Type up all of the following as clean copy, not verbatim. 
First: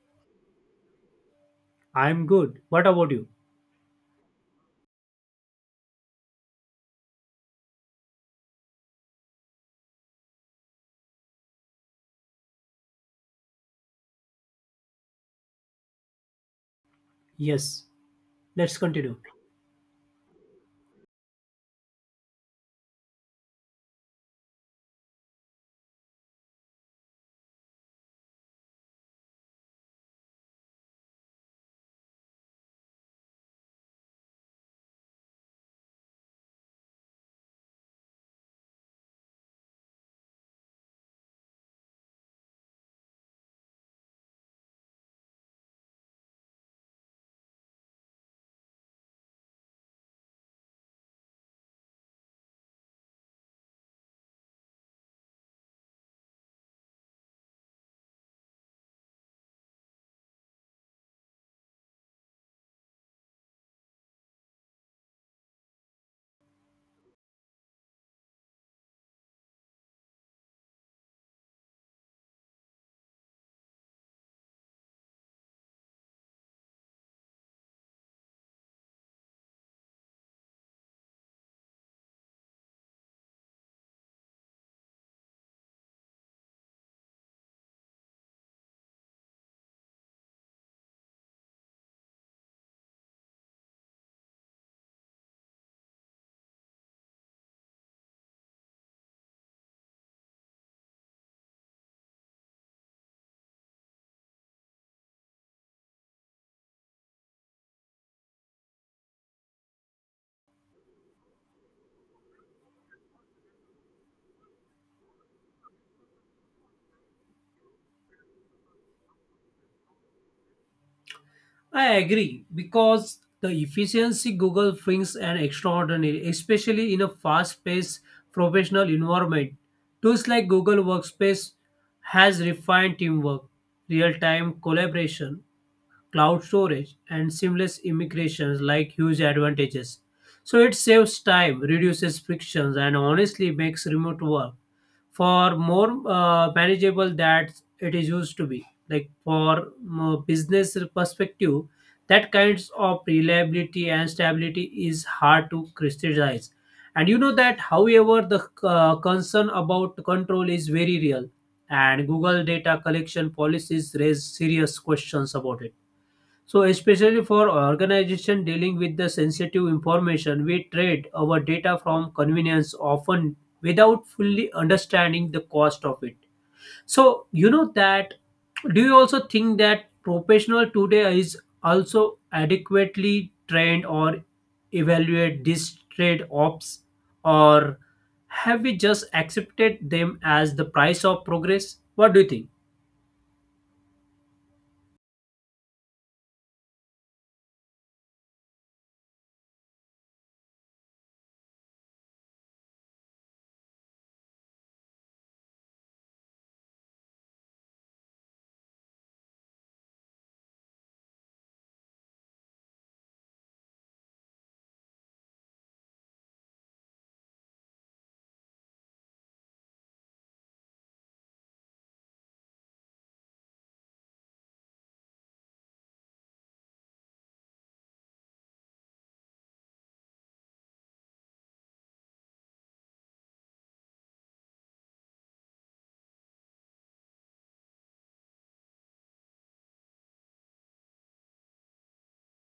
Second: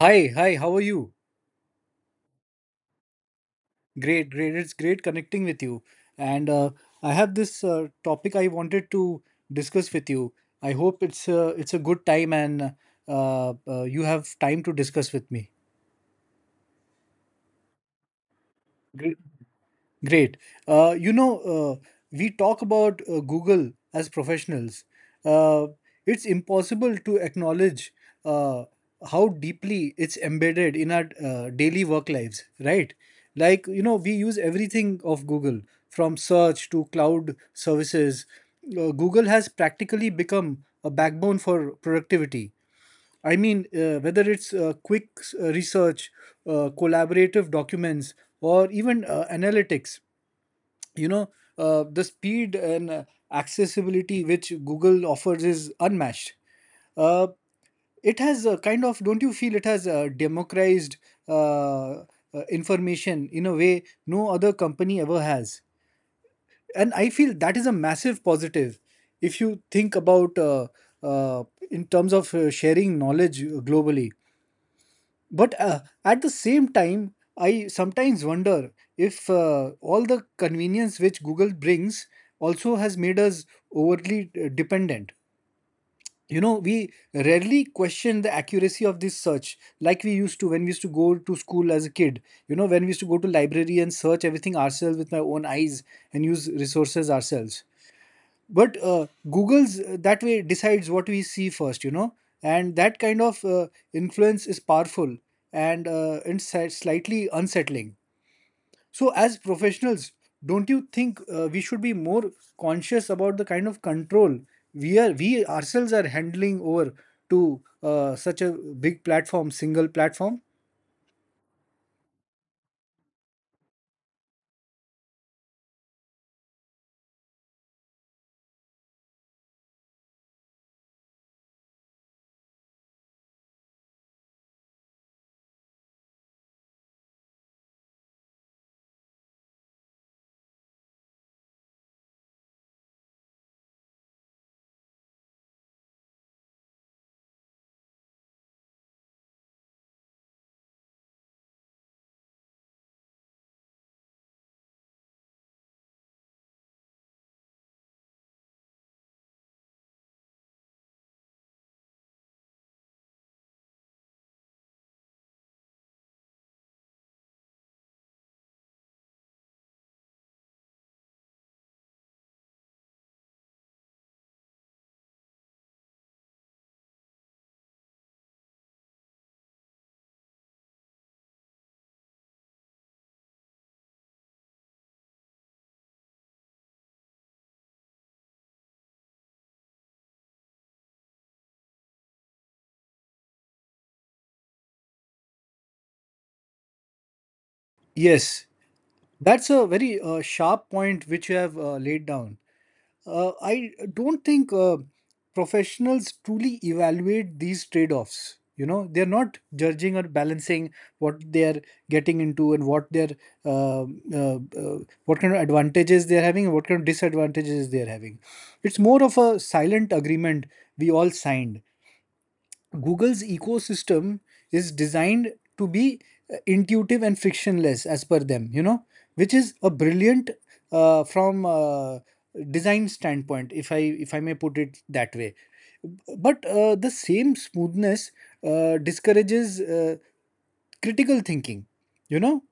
Hi, hi, how are you? I'm good. What about you? Great, great. It's great connecting with you. And I have this topic I wanted to discuss with you. I hope it's a good time, and you have time to discuss with me. Yes, let's continue. Great. We talk about Google as professionals. Uh, it's impossible to acknowledge uh, how deeply it's embedded in our daily work lives, right? Like, you know, we use everything of Google from search to cloud services. Google has practically become a backbone for productivity. I mean, whether it's quick research, collaborative documents, or even analytics, you know the speed and accessibility which Google offers is unmatched. Uh, it has a kind of, don't you feel it has democratized uh, information in a way no other company ever has? And I feel that is a massive positive, if you think about uh, in terms of sharing knowledge globally. But at the same time, I sometimes wonder if all the convenience which Google brings also has made us overly dependent. You know, we rarely question the accuracy of this search like we used to when we used to go to school as a kid. You know, when we used to go to library and search everything ourselves with my own eyes and use resources ourselves, but Google's, that way, decides what we see first, and that kind of influence is powerful and slightly unsettling. So as professionals, don't you think we should be more conscious about the kind of control we ourselves are handling over to such a big platform, single platform? I agree because the efficiency Google brings an extraordinary, especially in a fast-paced professional environment. Tools like Google Workspace has refined teamwork, real-time collaboration, cloud storage, and seamless immigrations like huge advantages. So it saves time, reduces frictions, and honestly makes remote work for more manageable that it is used to be. Like for business perspective, that kinds of reliability and stability is hard to crystallize. And you know that, however, the concern about control is very real, and Google data collection policies raise serious questions about it. So, especially for organization dealing with the sensitive information, we trade our data from convenience often without fully understanding the cost of it. So, you know that. Do you also think that professional today is also adequately trained or evaluate these trade offs, or have we just accepted them as the price of progress? What do you think? Yes, that's a very sharp point which you have laid down. I don't think professionals truly evaluate these trade offs. You know, they're not judging or balancing what they're getting into and uh, uh, uh, what kind of advantages they're having and what kind of disadvantages they're having. It's more of a silent agreement we all signed. Google's ecosystem is designed to be intuitive and frictionless as per them, you know, which is a brilliant from design standpoint, if I may put it that way. But the same smoothness discourages critical thinking. You know,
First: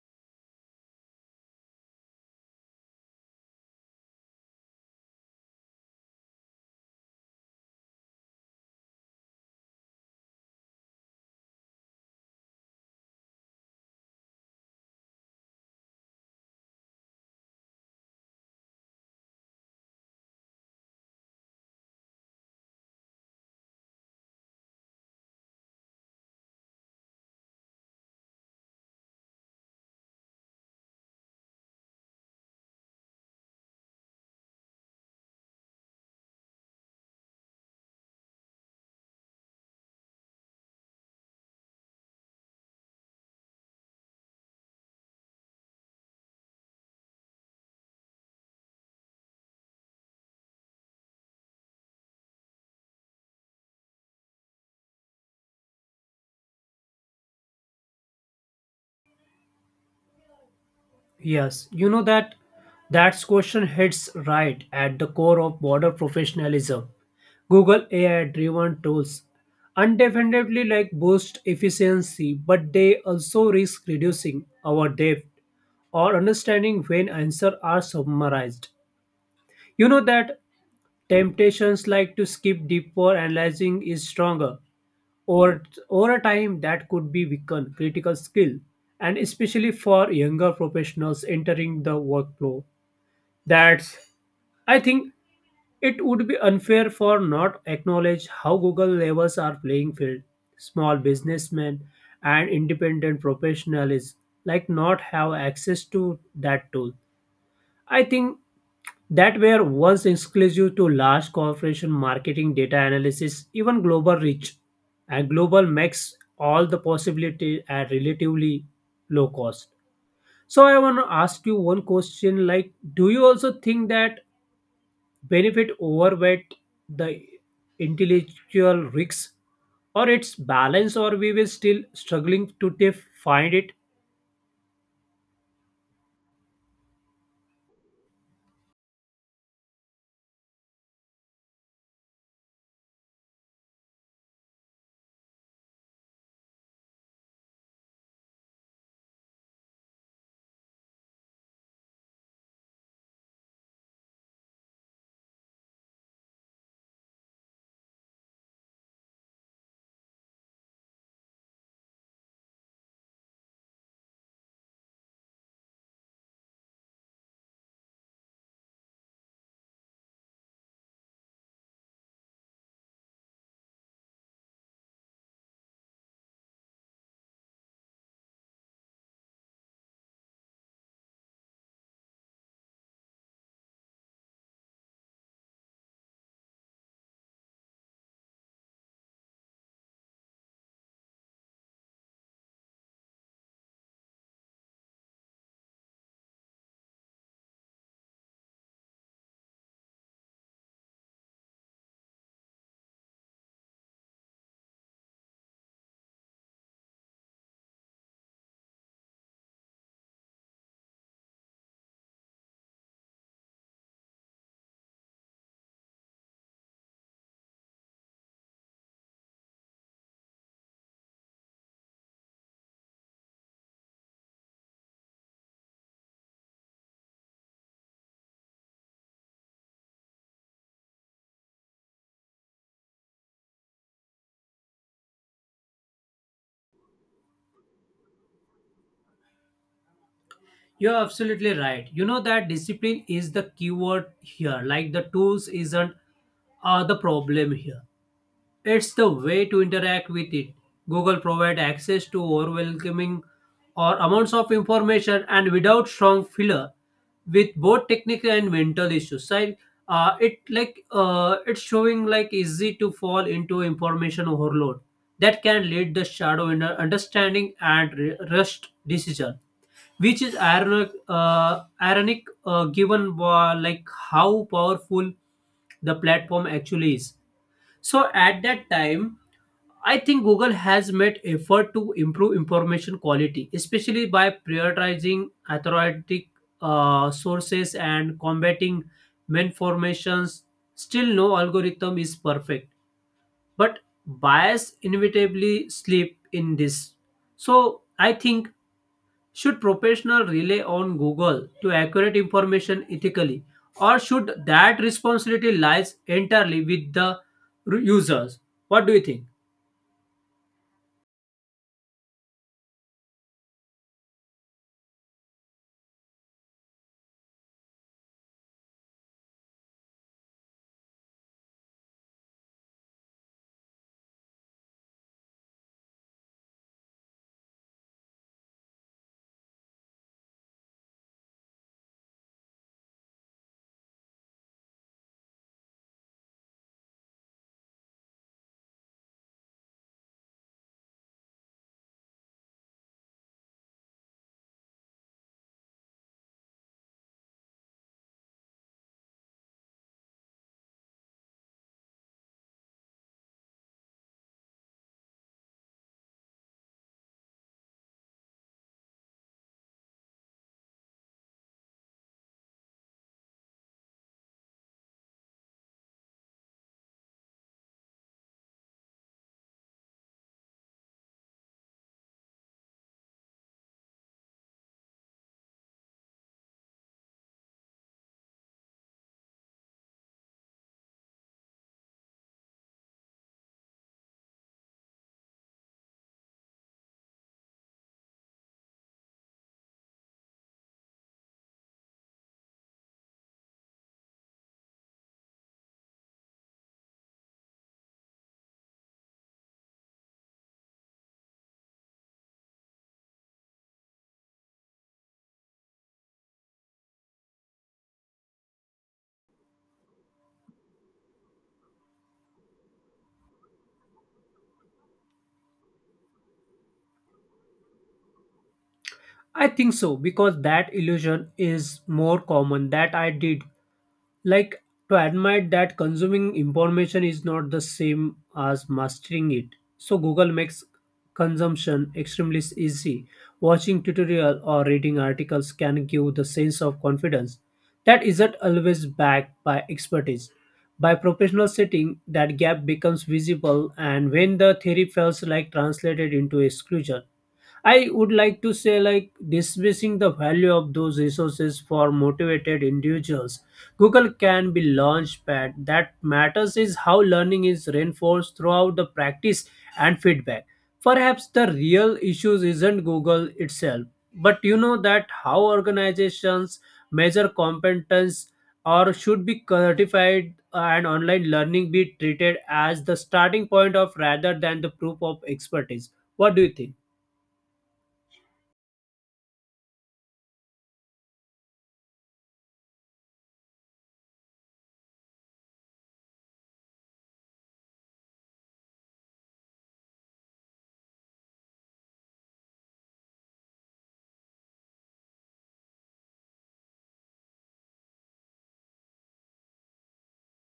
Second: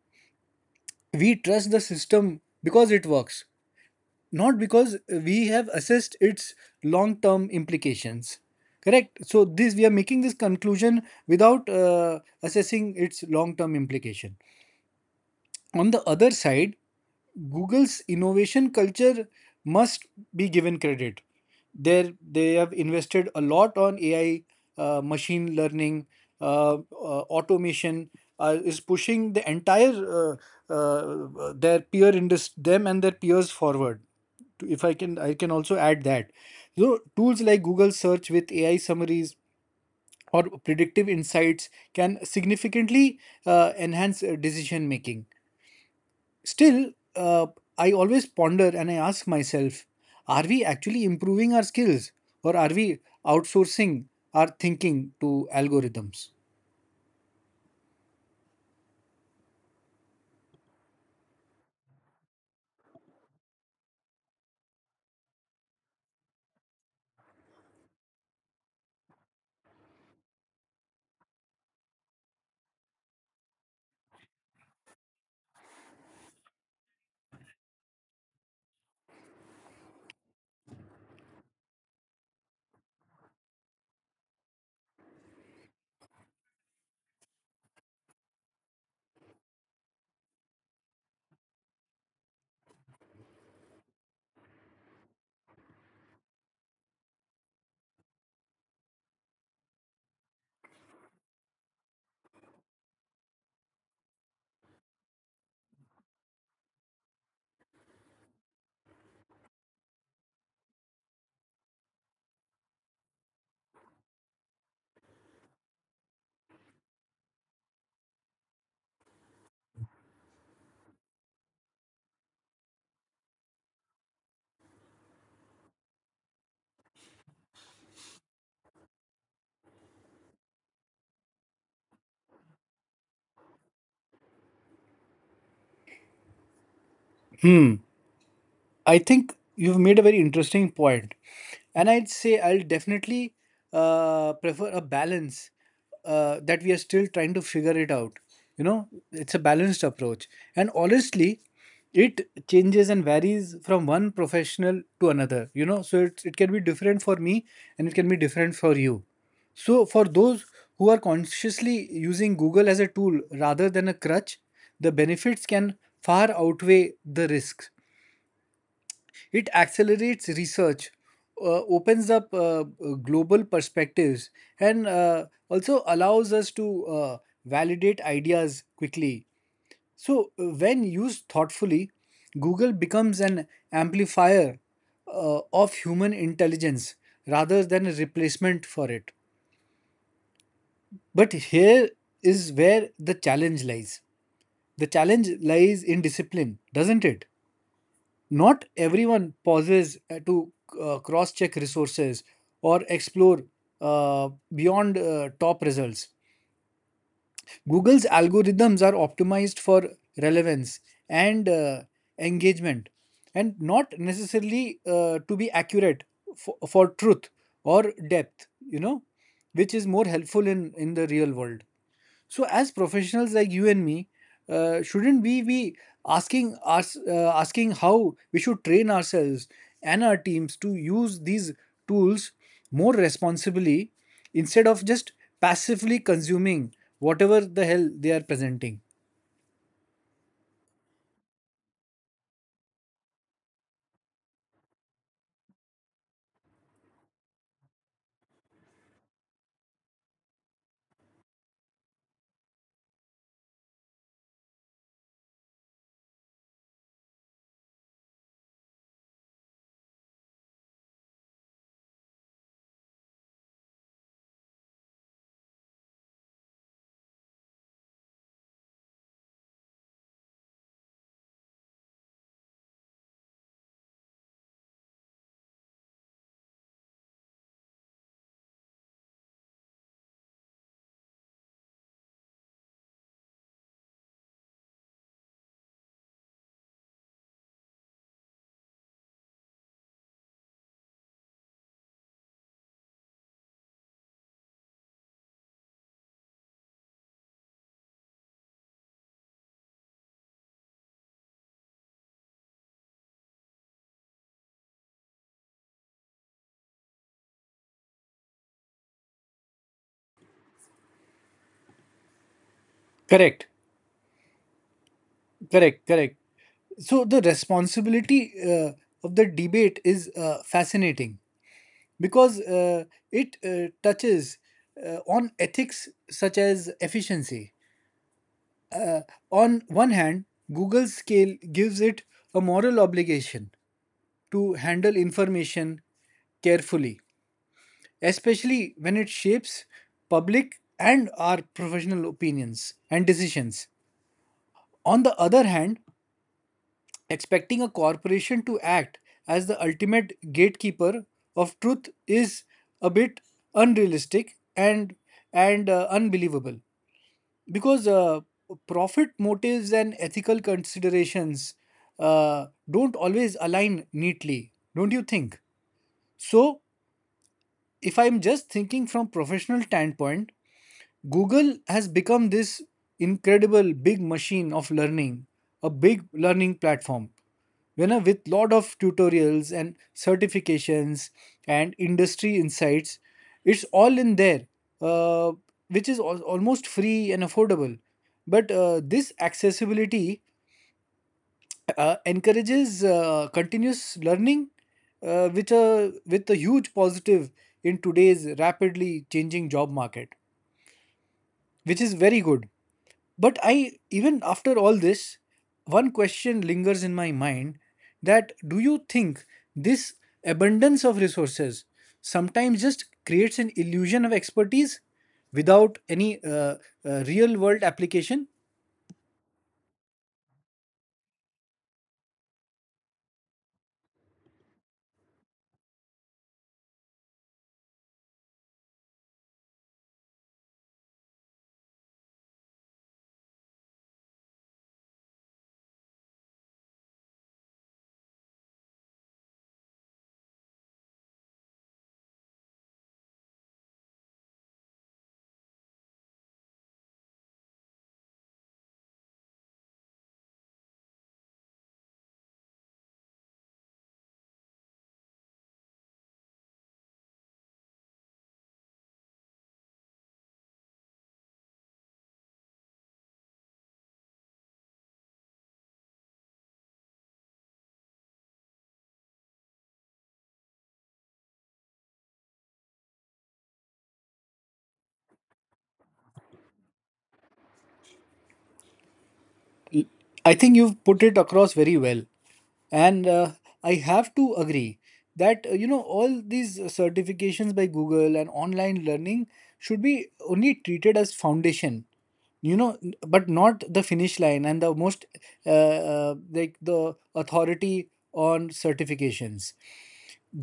we trust the system because it works, not because we have assessed its long term implications. Correct, so this, we are making this conclusion without assessing its long term implication. On the other side, Google's innovation culture must be given credit. There they have invested a lot on AI, machine learning, automation is pushing the entire their peer industry, them and their peers, forward. If I can, I can also add that, so tools like Google search with AI summaries or predictive insights can significantly enhance decision making. Still, uh, I always ponder and I ask myself, are we actually improving our skills, or are we outsourcing our thinking to algorithms? Yes, you know that that's question hits right at the core of border professionalism. Google AI-driven tools undefinably like boost efficiency, but they also risk reducing our depth or understanding when answers are summarized. You know that temptations like to skip deeper analyzing is stronger or over a time that could be weaken critical skill, and especially for younger professionals entering the workflow, that's I think it would be unfair for not acknowledge how Google levels are playing field. Small businessmen and independent professionals like not have access to that tool. I think that were once exclusive to large corporation marketing data analysis, even global reach. And global makes all the possibility at relatively low cost. So I want to ask you one question like do you also think that benefit overweight the intellectual risks or its balance or we will still struggling to find it. Hmm, I think you've made a very interesting point, and I'd say I'll definitely prefer a balance, that we are still trying to figure it out. You know, it's a balanced approach, and honestly, it changes and varies from one professional to another. You know, so it can be different for me, and it can be different for you. So, for those who are consciously using Google as a tool rather than a crutch, the benefits can far outweigh the risks. It accelerates research, opens up global perspectives, and also allows us to validate ideas quickly. So, when used thoughtfully, Google becomes an amplifier of human intelligence rather than a replacement for it. But here is where the challenge lies. The challenge lies in discipline, doesn't it? Not everyone pauses to cross check resources or explore beyond top results. Google's algorithms are optimized for relevance and engagement and not necessarily to be accurate for truth or depth, which is more helpful in the real world. So, as professionals like you and me, shouldn't we be asking how we should train ourselves and our teams to use these tools more responsibly, instead of just passively consuming whatever the hell they are presenting? You're absolutely right, you know that discipline is the keyword here like the tools isn't the problem here. It's the way to interact with it. Google provides access to overwhelming or amounts of information and without strong filler with both technical and mental issues. Right? It like it's showing like easy to fall into information overload that can lead the shadow in understanding and rushed decision, which is ironic, ironic given like how powerful the platform actually is. So at that time, I think Google has made effort to improve information quality, especially by prioritizing authoritative sources and combating malformations. Still, no algorithm is perfect, but bias inevitably slip in this. So I think should professionals rely on Google to accurate information ethically, or should that responsibility lies entirely with the users? What do you think? Correct, correct, correct. So the responsibility of the debate is fascinating, because it touches on ethics such as efficiency. On one hand, Google's scale gives it a moral obligation to handle information carefully, especially when it shapes public and our professional opinions and decisions. On the other hand, expecting a corporation to act as the ultimate gatekeeper of truth is a bit unrealistic and unbelievable. Because profit motives and ethical considerations don't always align neatly, don't you think? So if I'm just thinking from professional standpoint, Google has become this incredible big machine of learning, a big learning platform. You know, with lot of tutorials and certifications and industry insights, it's all in there, uh, which is almost free and affordable. But this accessibility encourages continuous learning, which with a huge positive in today's rapidly changing job market, which is very good. But I, even after all this, one question lingers in my mind: that do you think this abundance of resources sometimes just creates an illusion of expertise without any real world application? I think so because that illusion is more common that I did like to admit that consuming information is not the same as mastering it. So Google makes consumption extremely easy. Watching tutorial or reading articles can give the sense of confidence that isn't always backed by expertise by professional setting. That gap becomes visible and when the theory feels like translated into exclusion, I would like to say like dismissing the value of those resources for motivated individuals, Google can be launchpad. That matters is how learning is reinforced throughout the practice and feedback. Perhaps the real issues isn't Google itself, but you know that how organizations measure competence, or should be certified and online learning be treated as the starting point of rather than the proof of expertise. What do you think? I think you've put it across very well. And I have to agree that, you know, all these certifications by Google and online learning should be only treated as foundation you know but not the finish line, and the most like the authority on certifications.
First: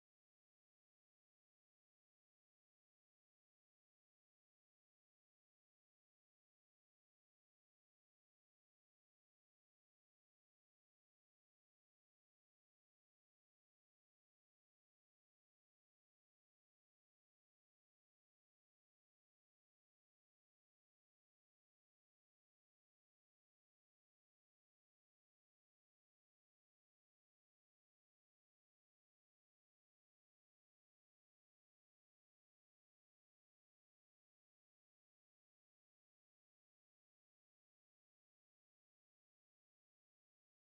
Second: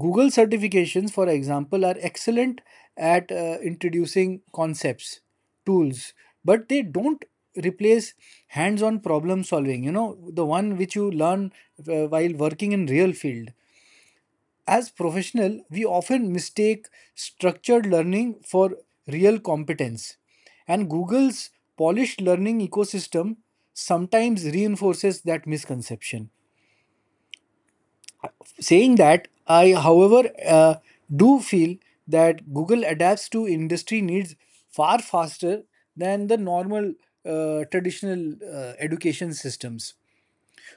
Google certifications, for example, are excellent at introducing concepts, tools, but they don't replace hands on problem solving, the one which you learn while working in real field. As professionals, we often mistake structured learning for real competence. And Google's polished learning ecosystem sometimes reinforces that misconception. Saying that, I, however, do feel that Google adapts to industry needs far faster than the normal traditional education systems.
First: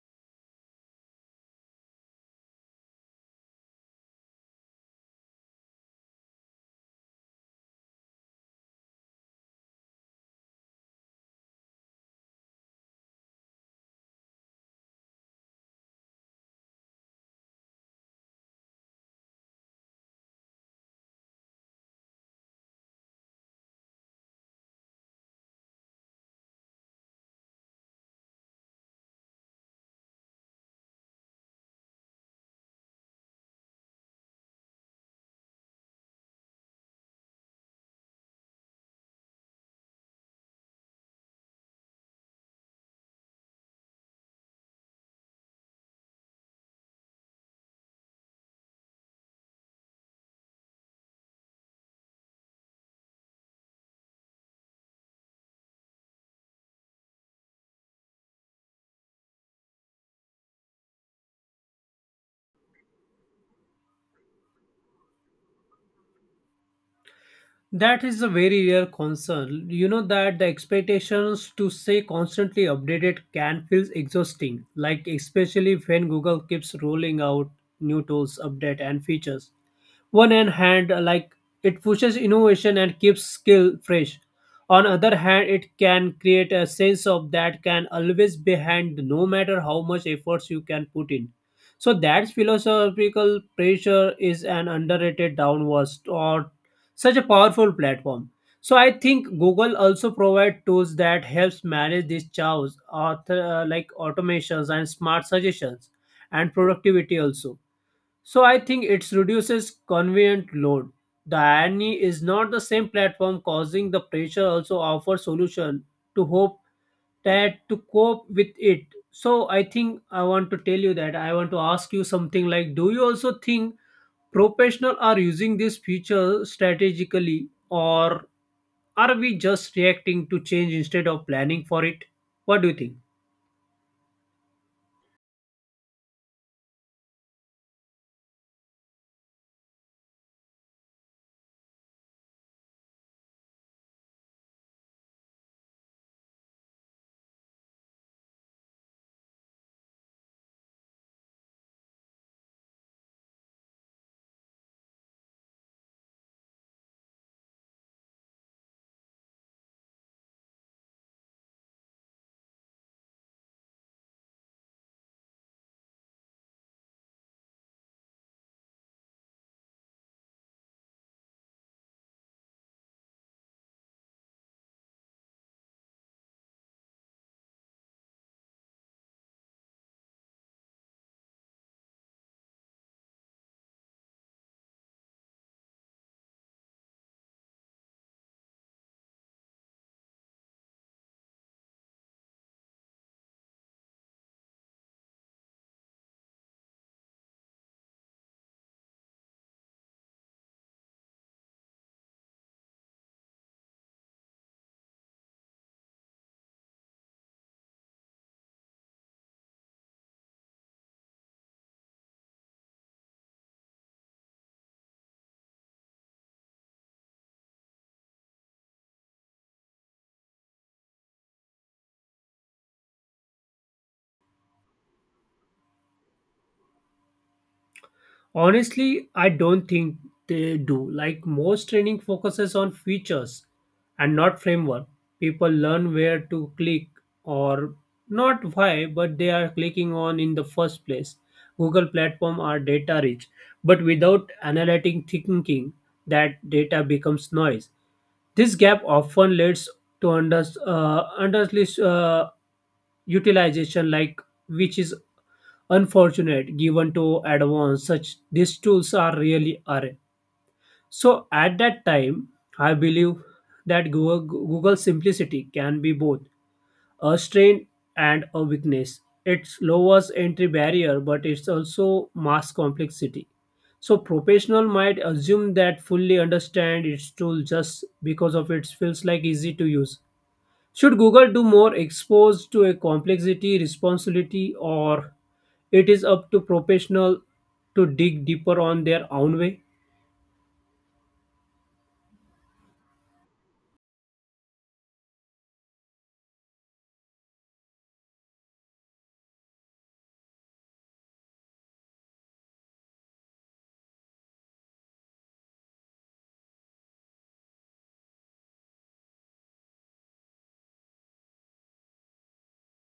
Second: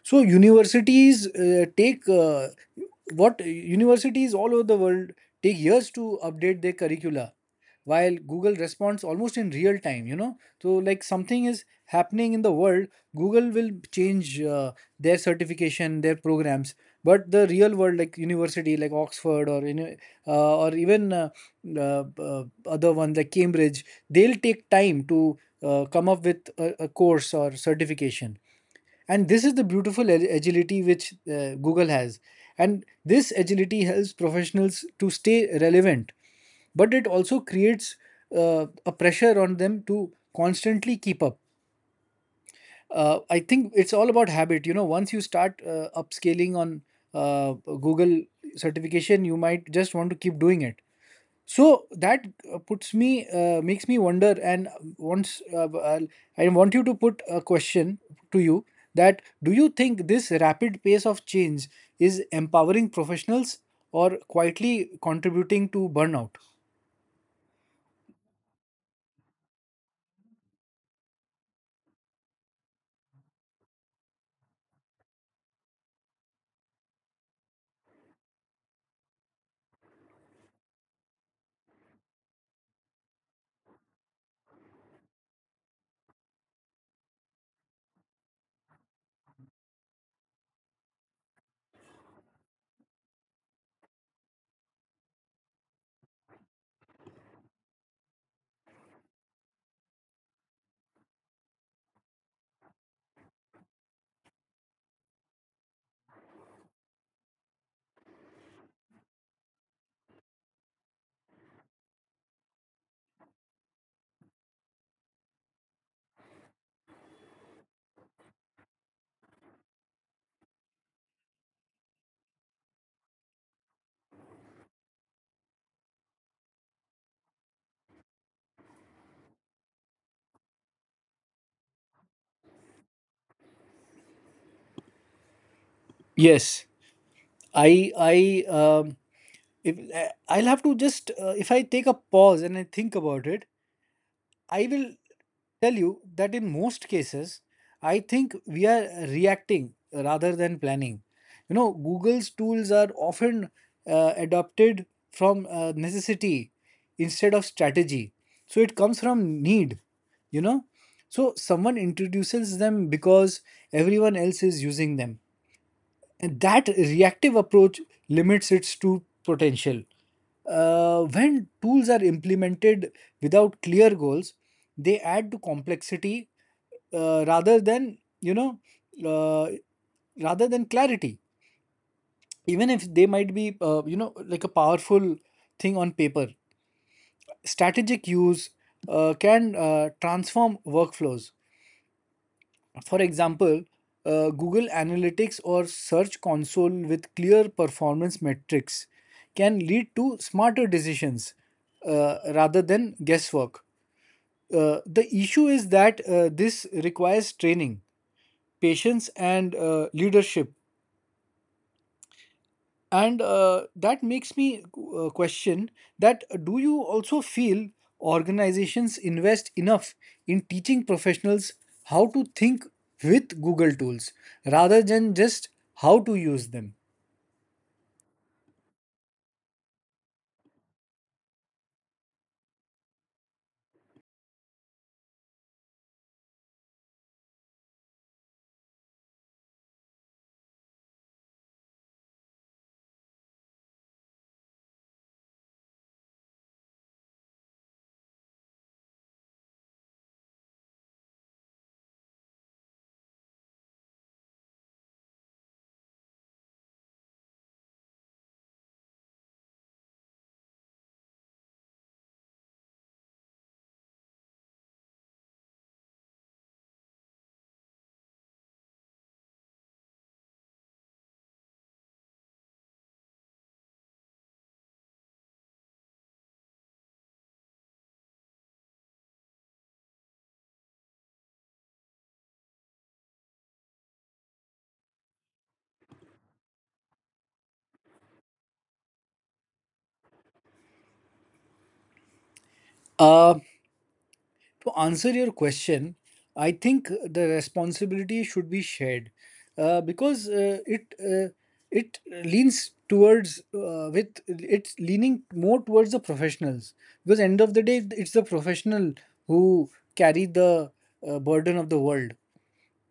So universities take what universities all over the world take years to update their curricula, while Google responds almost in real time. So, like, something is happening in the world, Google will change their certification, their programs, but the real world, like university like Oxford or any or even uh, other ones like Cambridge, they'll take time to come up with a course or certification. And this is the beautiful agility which Google has. And this agility helps professionals to stay relevant, but it also creates a pressure on them to constantly keep up. I think it's all about habit, once you start upscaling on uh, Google certification, you might just want to keep doing it. So that makes me wonder, once, uh, I'll- I want you to put a question to you: that do you think this rapid pace of change is empowering professionals or quietly contributing to burnout? That is a very rare concern. You know that the expectations to stay constantly updated can feel exhausting, like especially when Google keeps rolling out new tools, update and features. One hand like it pushes innovation and keeps skill fresh. On other hand, it can create a sense of that can always be hand no matter how much efforts you can put in. So that philosophical pressure is an underrated downward or such a powerful platform. So I think Google also provide tools that helps manage these chaos, author, like automations and smart suggestions and productivity also. So I think it reduces convenient load. The irony is not the same platform causing the pressure also offer solution to hope that to cope with it. So I think I want to tell you that I want to ask you something like do you also think professionals are using this feature strategically, or are we just reacting to change instead of planning for it? What do you think? Yes, I, I, um, I'll have to just, if I take a pause and I think about it, I will tell you that in most cases, I think we are reacting rather than planning. You know, Google's tools are often adopted from necessity instead of strategy. So it comes from need, you know. So someone introduces them because everyone else is using them. And that reactive approach limits its true potential. When tools are implemented without clear goals, they add to complexity uh, rather than you know uh, rather than clarity. Even if they might be like a powerful thing on paper, strategic use can transform workflows. For example, Google Analytics or Search Console with clear performance metrics can lead to smarter decisions rather than guesswork. The issue is that this requires training, patience, and leadership. And that makes me question, that do you also feel organizations invest enough in teaching professionals how to think with Google tools rather than just how to use them? Honestly, I don't think they do. Like most training focuses on features and not framework. People learn where to click or not why, but they are clicking on in the first place. Google platform are data rich, but without analytic thinking, that data becomes noise. This gap often leads to under underutilization, like which is unfortunate given to advance such these tools are really are. So at that time I believe that Google simplicity can be both a strength and a weakness. It lowers entry barrier but it's also mass complexity. So professional might assume that fully understand its tool just because of it feels like easy to use. Should Google do more exposed to a complexity, responsibility, or it is up to professional to dig deeper on their own way? Uh, To answer your question, I think the responsibility should be shared because it it leans towards with it's leaning more towards the professionals because end of the day it's the professional who carry the burden of the world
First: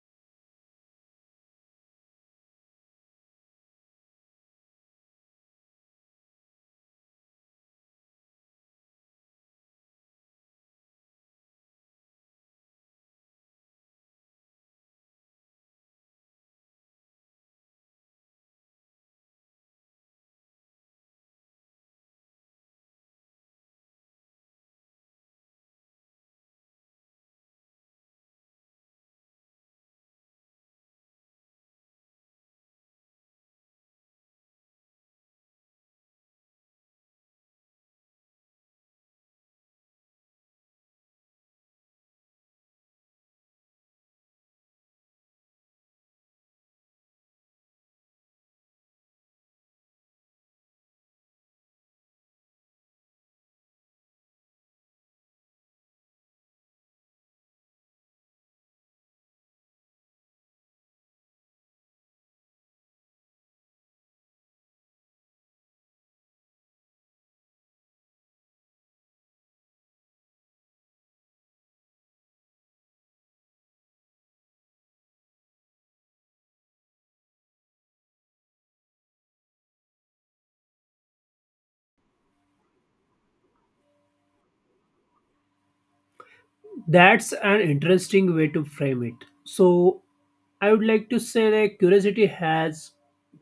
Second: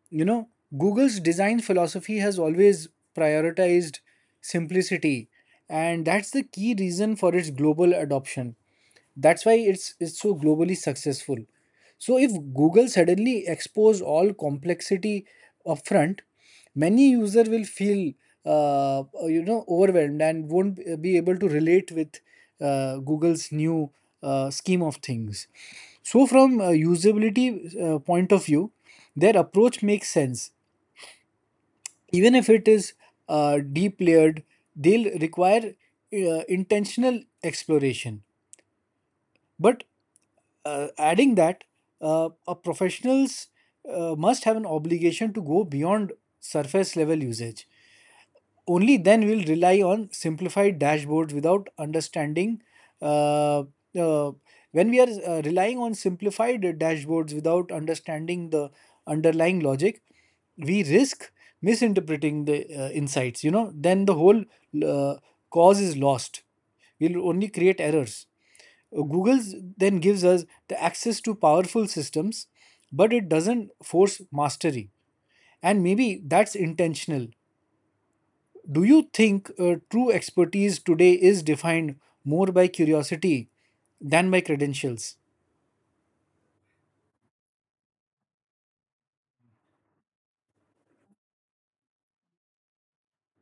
you know Google's design philosophy has always prioritized simplicity, and that's the key reason for its global adoption. That's why it's so globally successful. So if Google suddenly exposed all complexity upfront, many user will feel overwhelmed and won't be able to relate with Google's new scheme of things. So from a usability point of view, their approach makes sense, even if it is deep layered. They'll require intentional exploration. But adding that, a professionals must have an obligation to go beyond surface level usage. Only then we'll rely on simplified dashboards without understanding uh, uh, when we are relying on simplified dashboards without understanding the underlying logic, we risk misinterpreting the insights, then the whole uh, cause is lost. We'll only create errors. Google's then gives us the access to powerful systems, but it doesn't force mastery. And maybe that's intentional. Do you think true expertise today is defined more by curiosity than by credentials? That's an interesting way to frame it. So I would like to say that curiosity has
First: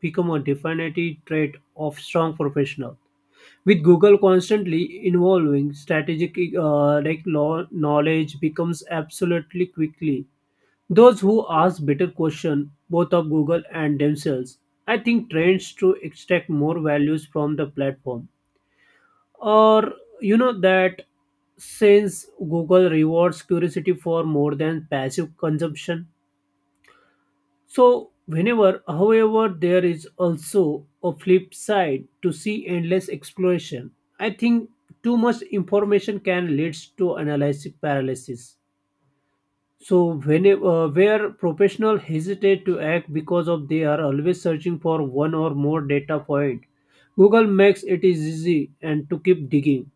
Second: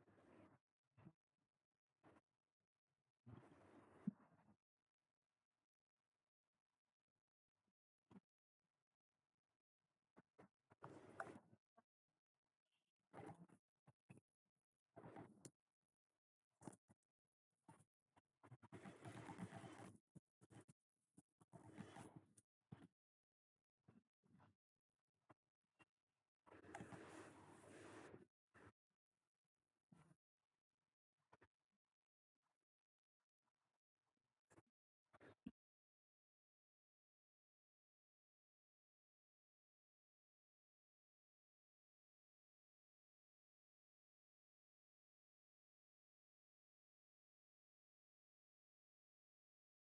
become a definitive trait of strong professional. With Google constantly evolving, strategic like law, knowledge becomes absolutely quickly. Those who ask better questions, both of Google and themselves, I think trends to extract more values from the platform. Or you know that since Google rewards curiosity for more than passive consumption. So whenever, however, there is also a flip side to see endless exploration. I think too much information can lead to analysis paralysis. So when where professionals hesitate to act because of they are always searching for one or more data point, Google makes it is easy and to keep digging.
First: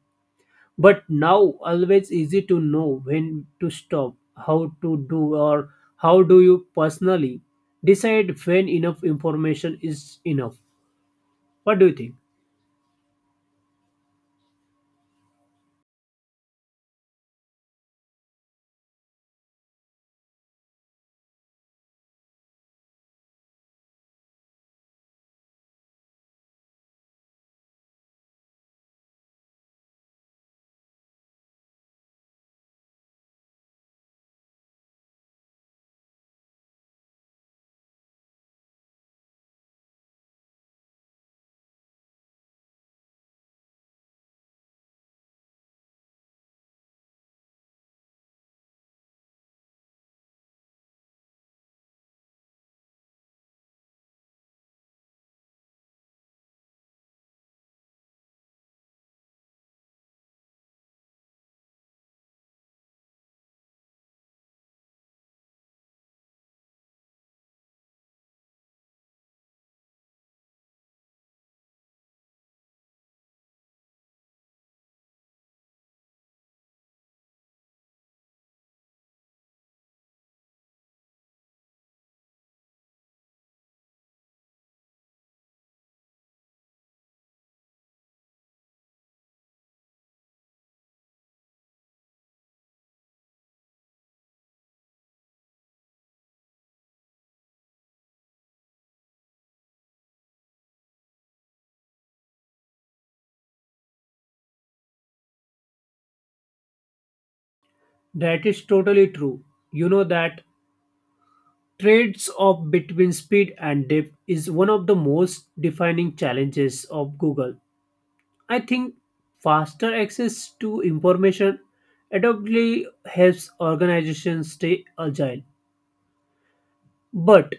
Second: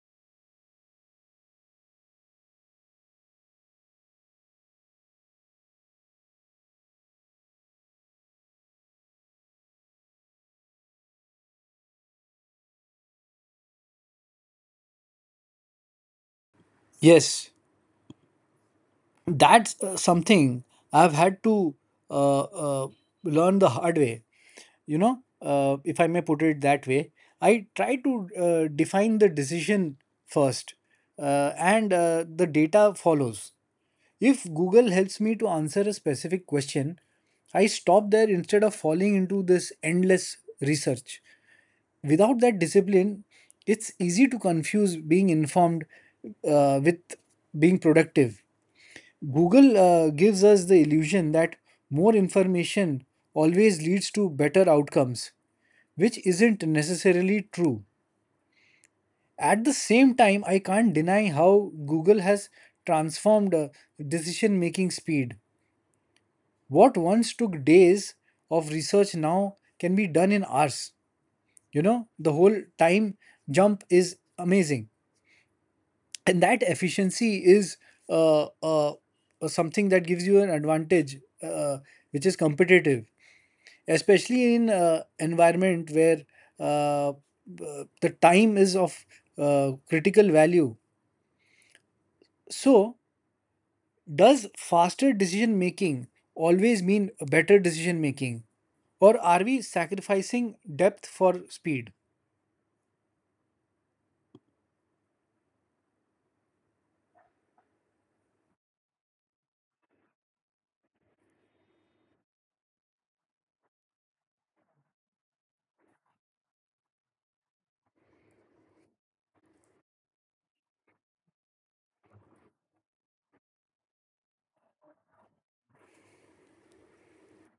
But now always easy to know when to stop, how to do, or how do you personally decide when enough information is enough. What do you think? Yes, that's something I've had to uh, uh, learn the hard way. You know, if I may put it that way, I try to define the decision first, and the data follows. If Google helps me to answer a specific question, I stop there instead of falling into this endless research. Without that discipline, it's easy to confuse being informed with being productive. Google gives us the illusion that more information always leads to better outcomes, which isn't necessarily true. At the same time, I can't deny how Google has transformed decision making speed. What once took days of research now can be done in hours. The whole time jump is amazing, and that efficiency is uh, uh, something that gives you an advantage, uh, which is competitive, especially in environment where the time is of critical value. So does faster decision making always mean better decision making? Or are we sacrificing depth for speed? That is totally true. You know that trades off between speed and depth is one of the most defining challenges of Google. I think faster access to information adoptly helps organizations stay agile. But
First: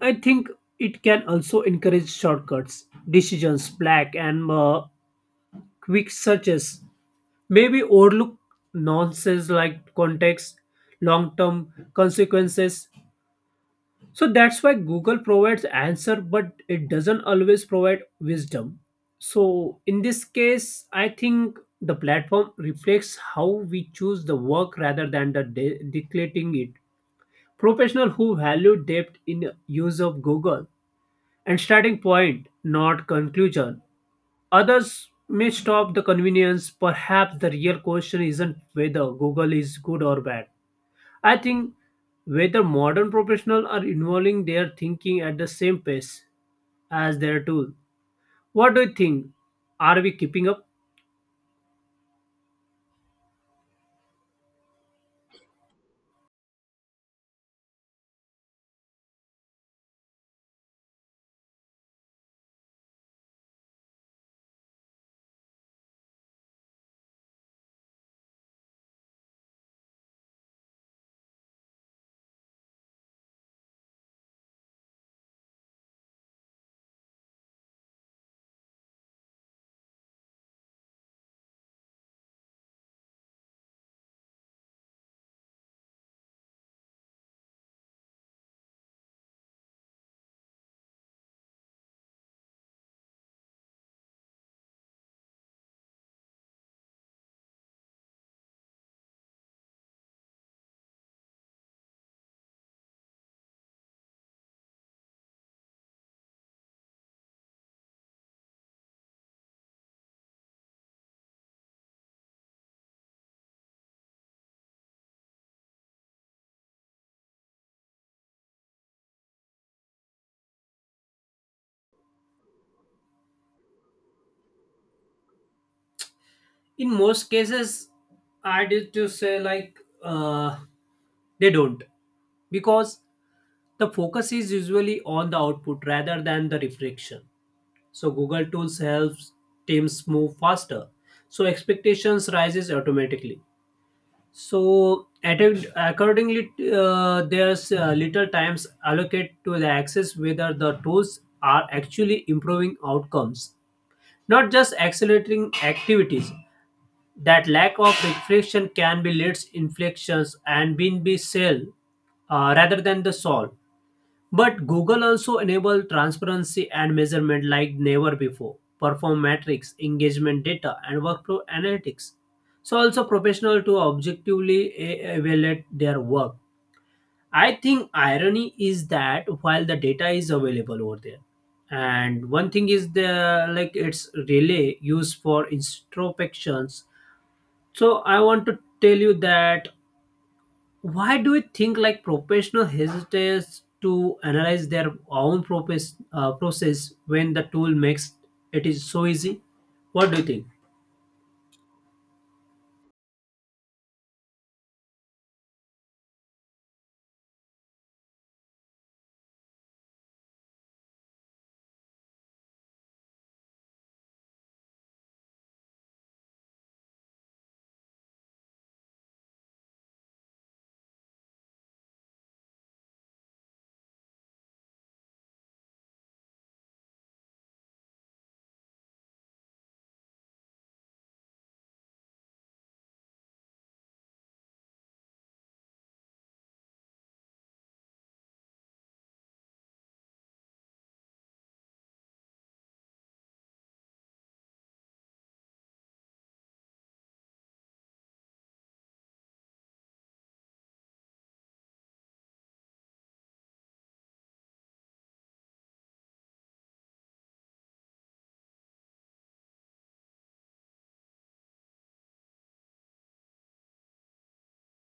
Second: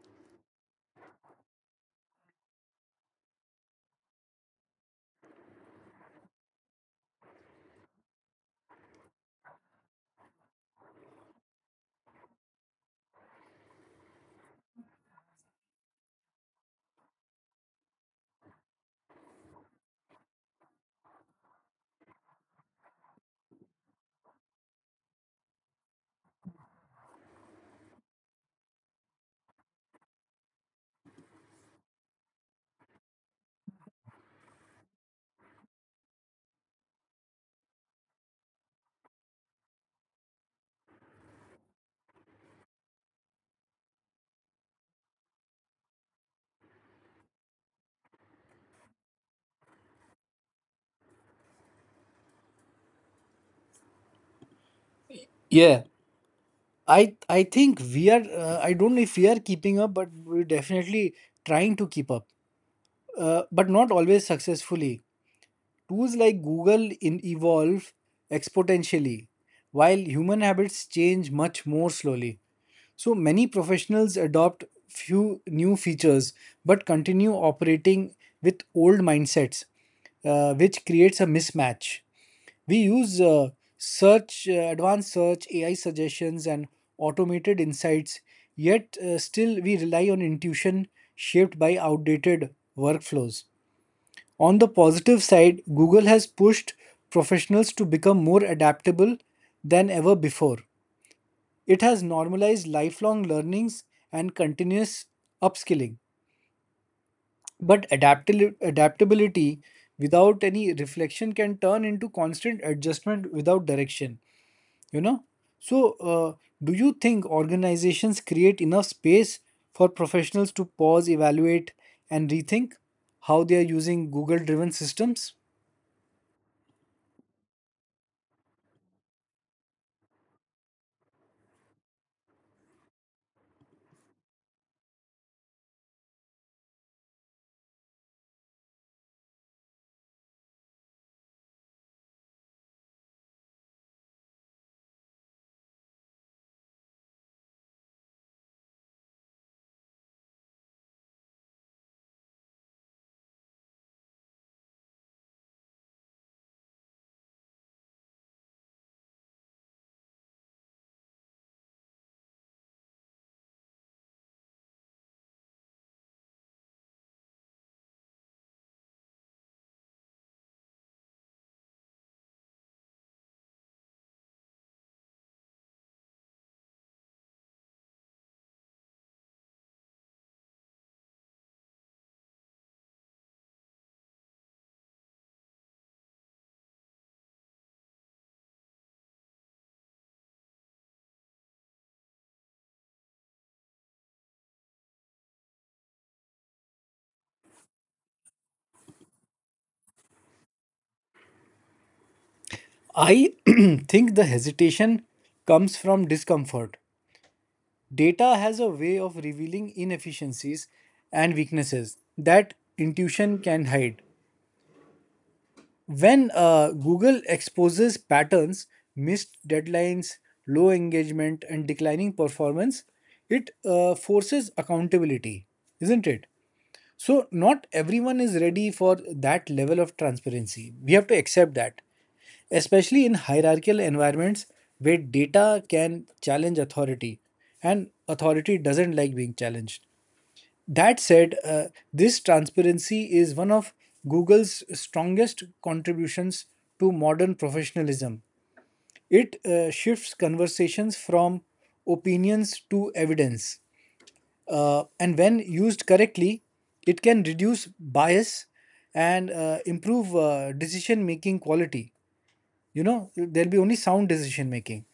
I think it can also encourage shortcuts, decisions, black and quick searches, maybe overlook nonsense like context, long term consequences. So that's why Google provides answer, but it doesn't always provide wisdom. So in this case, I think the platform reflects how we choose the work rather than the dictating it. Professional who value depth in use of Google and starting point, not conclusion. Others may stop the convenience. Perhaps the real question isn't whether Google is good or bad, I think whether modern professionals are involving their thinking at the same pace as their tool. What do you think? Are we keeping up? Yeah, I think we are. I don't know if we are keeping up, but we're definitely trying to keep up. But not always successfully. Tools like Google in evolve exponentially, while human habits change much more slowly. So many professionals adopt few new features, but continue operating with old mindsets, which creates a mismatch. We use search, advanced search, AI suggestions, and automated insights, yet still we rely on intuition shaped by outdated workflows. On the positive side, Google has pushed professionals to become more adaptable than ever before. It has normalized lifelong learnings and continuous upskilling. But adaptability without any reflection can turn into constant adjustment without direction. you know so uh, do you think organizations create enough space for professionals to pause evaluate and rethink how they are using Google driven systems? In most cases, I did to say like uh, they don't because the focus is usually on the output rather than the reflection. So Google Tools helps teams move faster. So expectations rises automatically. So, accordingly, there's little times allocated to the access whether the tools are actually improving outcomes, not just accelerating activities. That lack of reflection can be leads inflections and been be sell rather than the solve. But Google also enable transparency and measurement like never before. Perform metrics, engagement data, and workflow analytics. So also professional to objectively evaluate their work. I think irony is that while the data is available over there, and one thing is the like it's really used for introspections. So I want to tell you that why do you think like professional hesitates to analyze their own process when the tool makes it is so easy. What do you think? I think the hesitation comes from discomfort. Data has a way of revealing inefficiencies and weaknesses that intuition can hide. When Google exposes patterns, missed deadlines, low engagement, and declining performance, it forces accountability, isn't it? So, not everyone is ready for that level of transparency. We have to accept that, especially in hierarchical environments where data can challenge authority, and authority doesn't like being challenged. That said, this transparency is one of Google's strongest contributions to modern professionalism. It shifts conversations from opinions to evidence. And when used correctly, it can reduce bias and improve decision making quality. You know, there'll be only sound decision making.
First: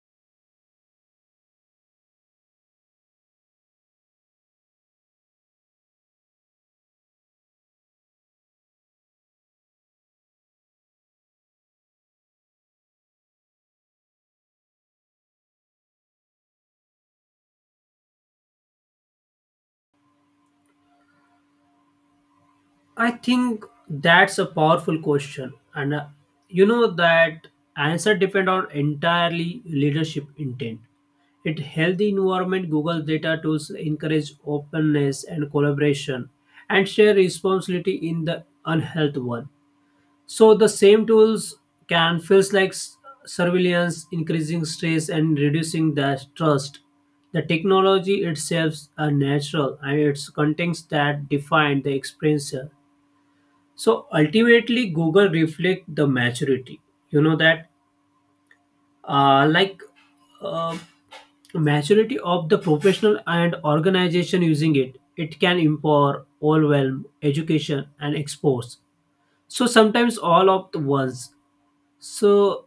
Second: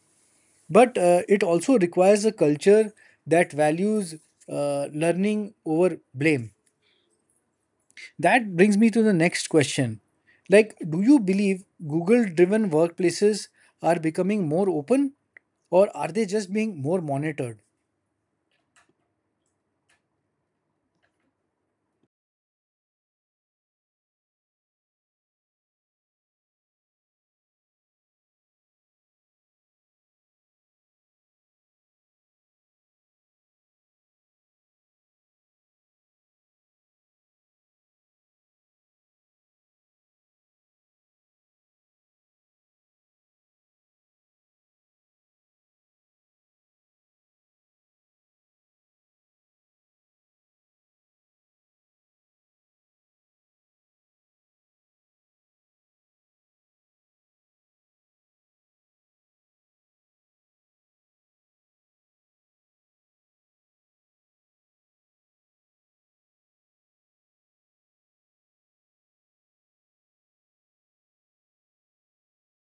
But it also requires a culture that values learning over blame. That brings me to the next question. Like, do you believe Google driven workplaces are becoming more open, or are they just being more monitored? I think that's a powerful question, and you know that answer depend on entirely leadership intent. It healthy environment Google data tools encourage openness and collaboration and share responsibility in the unhealthy one. So the same tools can feels like surveillance, increasing stress and reducing that trust. The technology itself are natural and its contents that define the experiencer. So ultimately, Google reflect the maturity. You know that, like, uh, maturity of the professional and organization using it. It can empower, overwhelm, education, and expose. So sometimes all of the ones. So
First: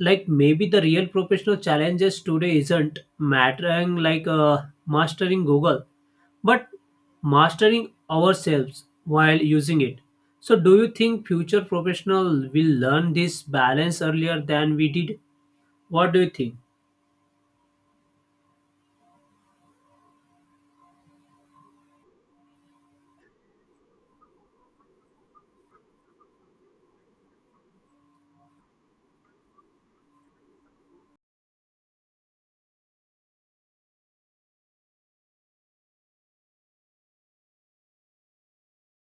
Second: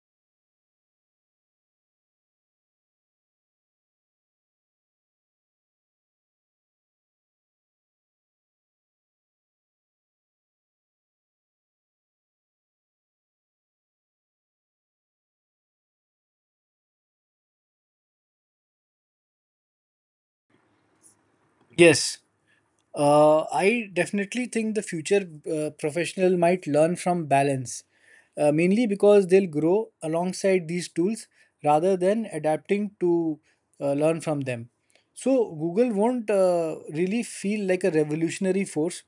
like maybe the real professional challenges today isn't mattering like mastering Google, but mastering ourselves while using it. So do you think future professional will learn this balance earlier than we did? What do you think? Yes. I definitely think the future professional might learn from balance, mainly because they'll grow alongside these tools rather than adapting to learn from them. So Google won't really feel like a revolutionary force,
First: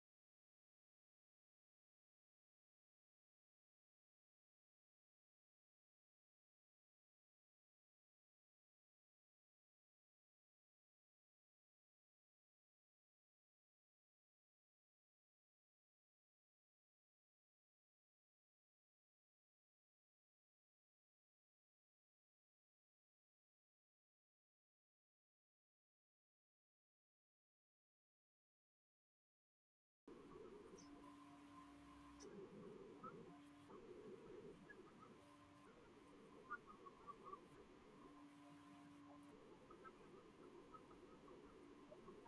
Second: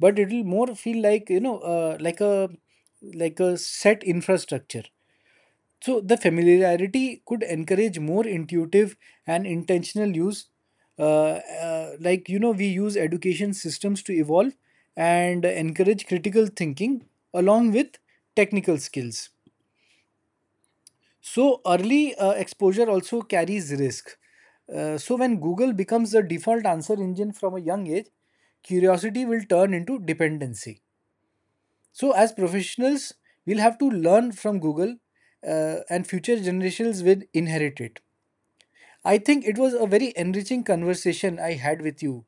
but it will more feel like like a set infrastructure. So the familiarity could encourage more intuitive and intentional use. Like, you know, we use education systems to evolve and encourage critical thinking along with technical skills. So early exposure also carries risk. So when Google becomes the default answer engine from a young age, curiosity will turn into dependency. So as professionals, we'll have to learn from Google and future generations will inherit it. I think it was a very enriching conversation I had with you.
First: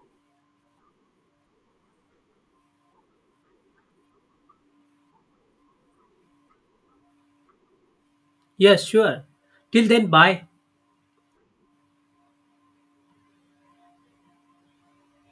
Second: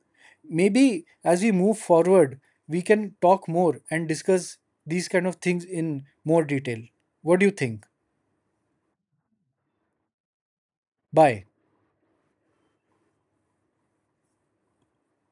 Maybe as we move forward, we can talk more and discuss these kind of things in more detail. What do you think? Yes, sure. Till then, bye. Bye.